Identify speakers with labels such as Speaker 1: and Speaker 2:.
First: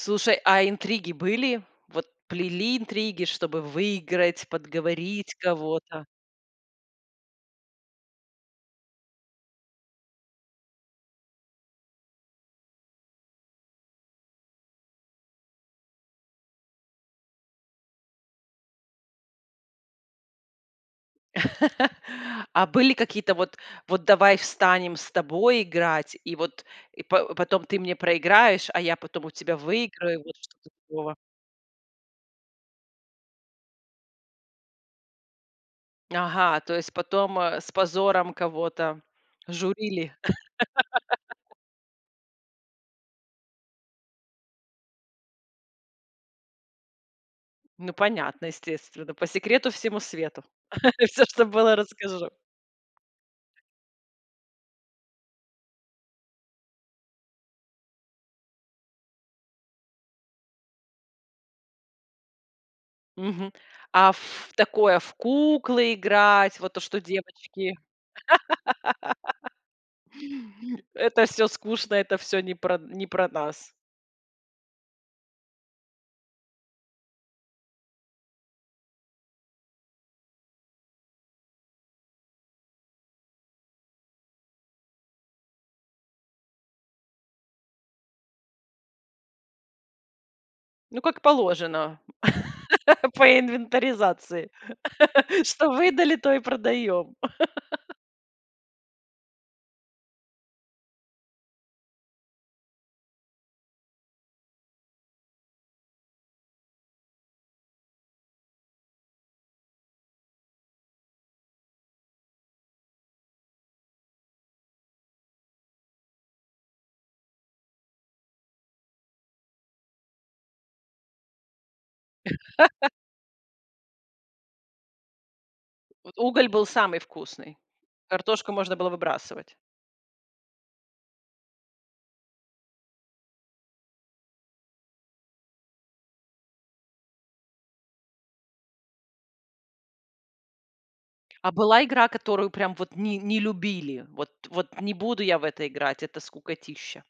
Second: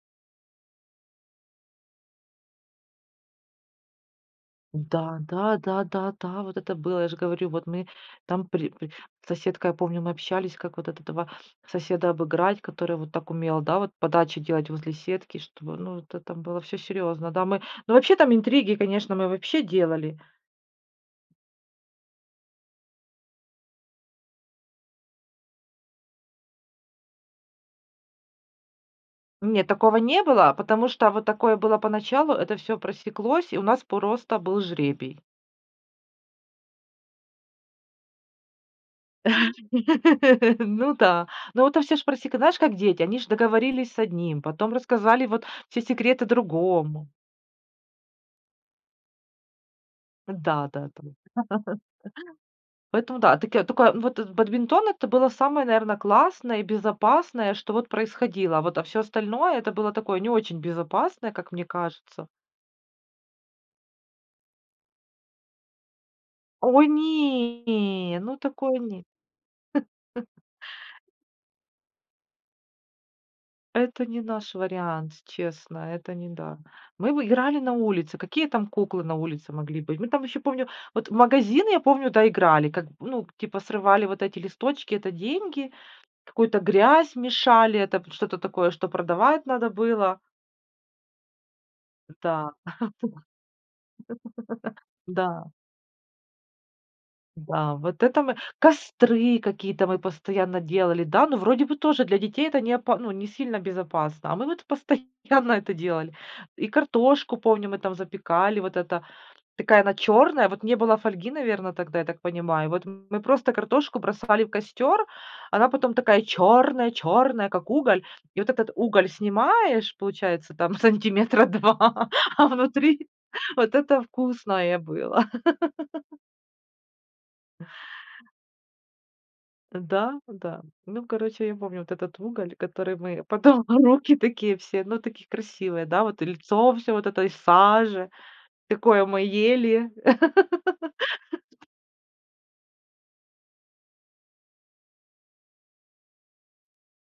Speaker 1: Слушай, а интриги были? Вот, плели интриги, чтобы выиграть,
Speaker 2: Да,
Speaker 1: подговорить
Speaker 2: да, да,
Speaker 1: кого-то?
Speaker 2: да, да вот это было. Я ж говорю, вот мы там при при с соседкой, я помню, мы общались, как вот этого соседа обыграть, который, вот, так умел, да, вот подачи делать возле сетки, чтобы ну, это там было всё серьезно. Да, мы ну, вообще, там интриги, конечно, мы вообще делали.
Speaker 1: А были какие-то вот: "Вот, давай, встанем с тобой играть, и вот, и па потом ты мне проиграешь, а я потом у тебя
Speaker 2: Нет, такого
Speaker 1: выиграю."
Speaker 2: не
Speaker 1: Вот
Speaker 2: было,
Speaker 1: что-то
Speaker 2: потому что
Speaker 1: такого.
Speaker 2: вот такое было поначалу, это всё просеклось и у нас просто был жребий.
Speaker 1: Ага, то есть потом, э, с позором кого-то журили.
Speaker 2: Ну да. Ну, это всё ж просека знаешь, как дети, они ж договорились с одним, потом рассказали, вот, все секреты другому.
Speaker 1: Ну, понятно, естественно. По секрету всему свету.
Speaker 2: Да-да-да.
Speaker 1: Всё, что было, расскажу.
Speaker 2: Поэтому, да. Таки а тока вот в бадминтон- это было самое, наверно, классное и безопасное, что вот происходило. Вот, а всё остальное- это было такое не очень безопасное, как мне кажется.
Speaker 1: Мгм. А ф такое в куклы играть, вот то,
Speaker 2: Ой,
Speaker 1: что
Speaker 2: не
Speaker 1: девочки.
Speaker 2: не, ну, такое нет.
Speaker 1: Это всё скучно. Это всё не про не про нас.
Speaker 2: Это не наш вариант, честно, это не да. Мы бы играли на улице. Какие там куклы на улице могли быть? Мы там ещё помню вот в магазин, я помню, да, играли. Как, ну, к типа, срывали вот эти листочки- это деньги. Какую-то грязь мешали, это п что-то такое, что продавать надо было.
Speaker 1: Ну, как положено
Speaker 2: М, да.
Speaker 1: по инвентаризации,
Speaker 2: Да.
Speaker 1: что выдали, то и продаем.
Speaker 2: Да. Вот это мы костры какие-то мы постоянно делали. Да, но, вроде бы, тоже для детей это не опа ну, не сильно безопасно, а мы вот постоянно это делали. И картошку, помню, мы там запекали, вот эта. Такая она черная. Вот не было фольги, наверное, тогда, я так понимаю. Вот мы просто картошку бросали в костер. Она потом такая чёрная-чёрная, как уголь. И вот этот уголь снимаешь, получается, там, сантиметра 2, а внутри вот это вкусное было.
Speaker 1: Вот уголь был самый вкусный. Картошку можно было выбрасывать.
Speaker 2: Да-да. Ну, короче, я помню вот этот уголь, который мы потом руки такие все ну, такие, красивые, да. Вот и лицо всё вот в этой саже. Такое мы ели.
Speaker 1: А была игра, которую прям вот не не любили? Вот вот не буду я в это играть, это скукотища.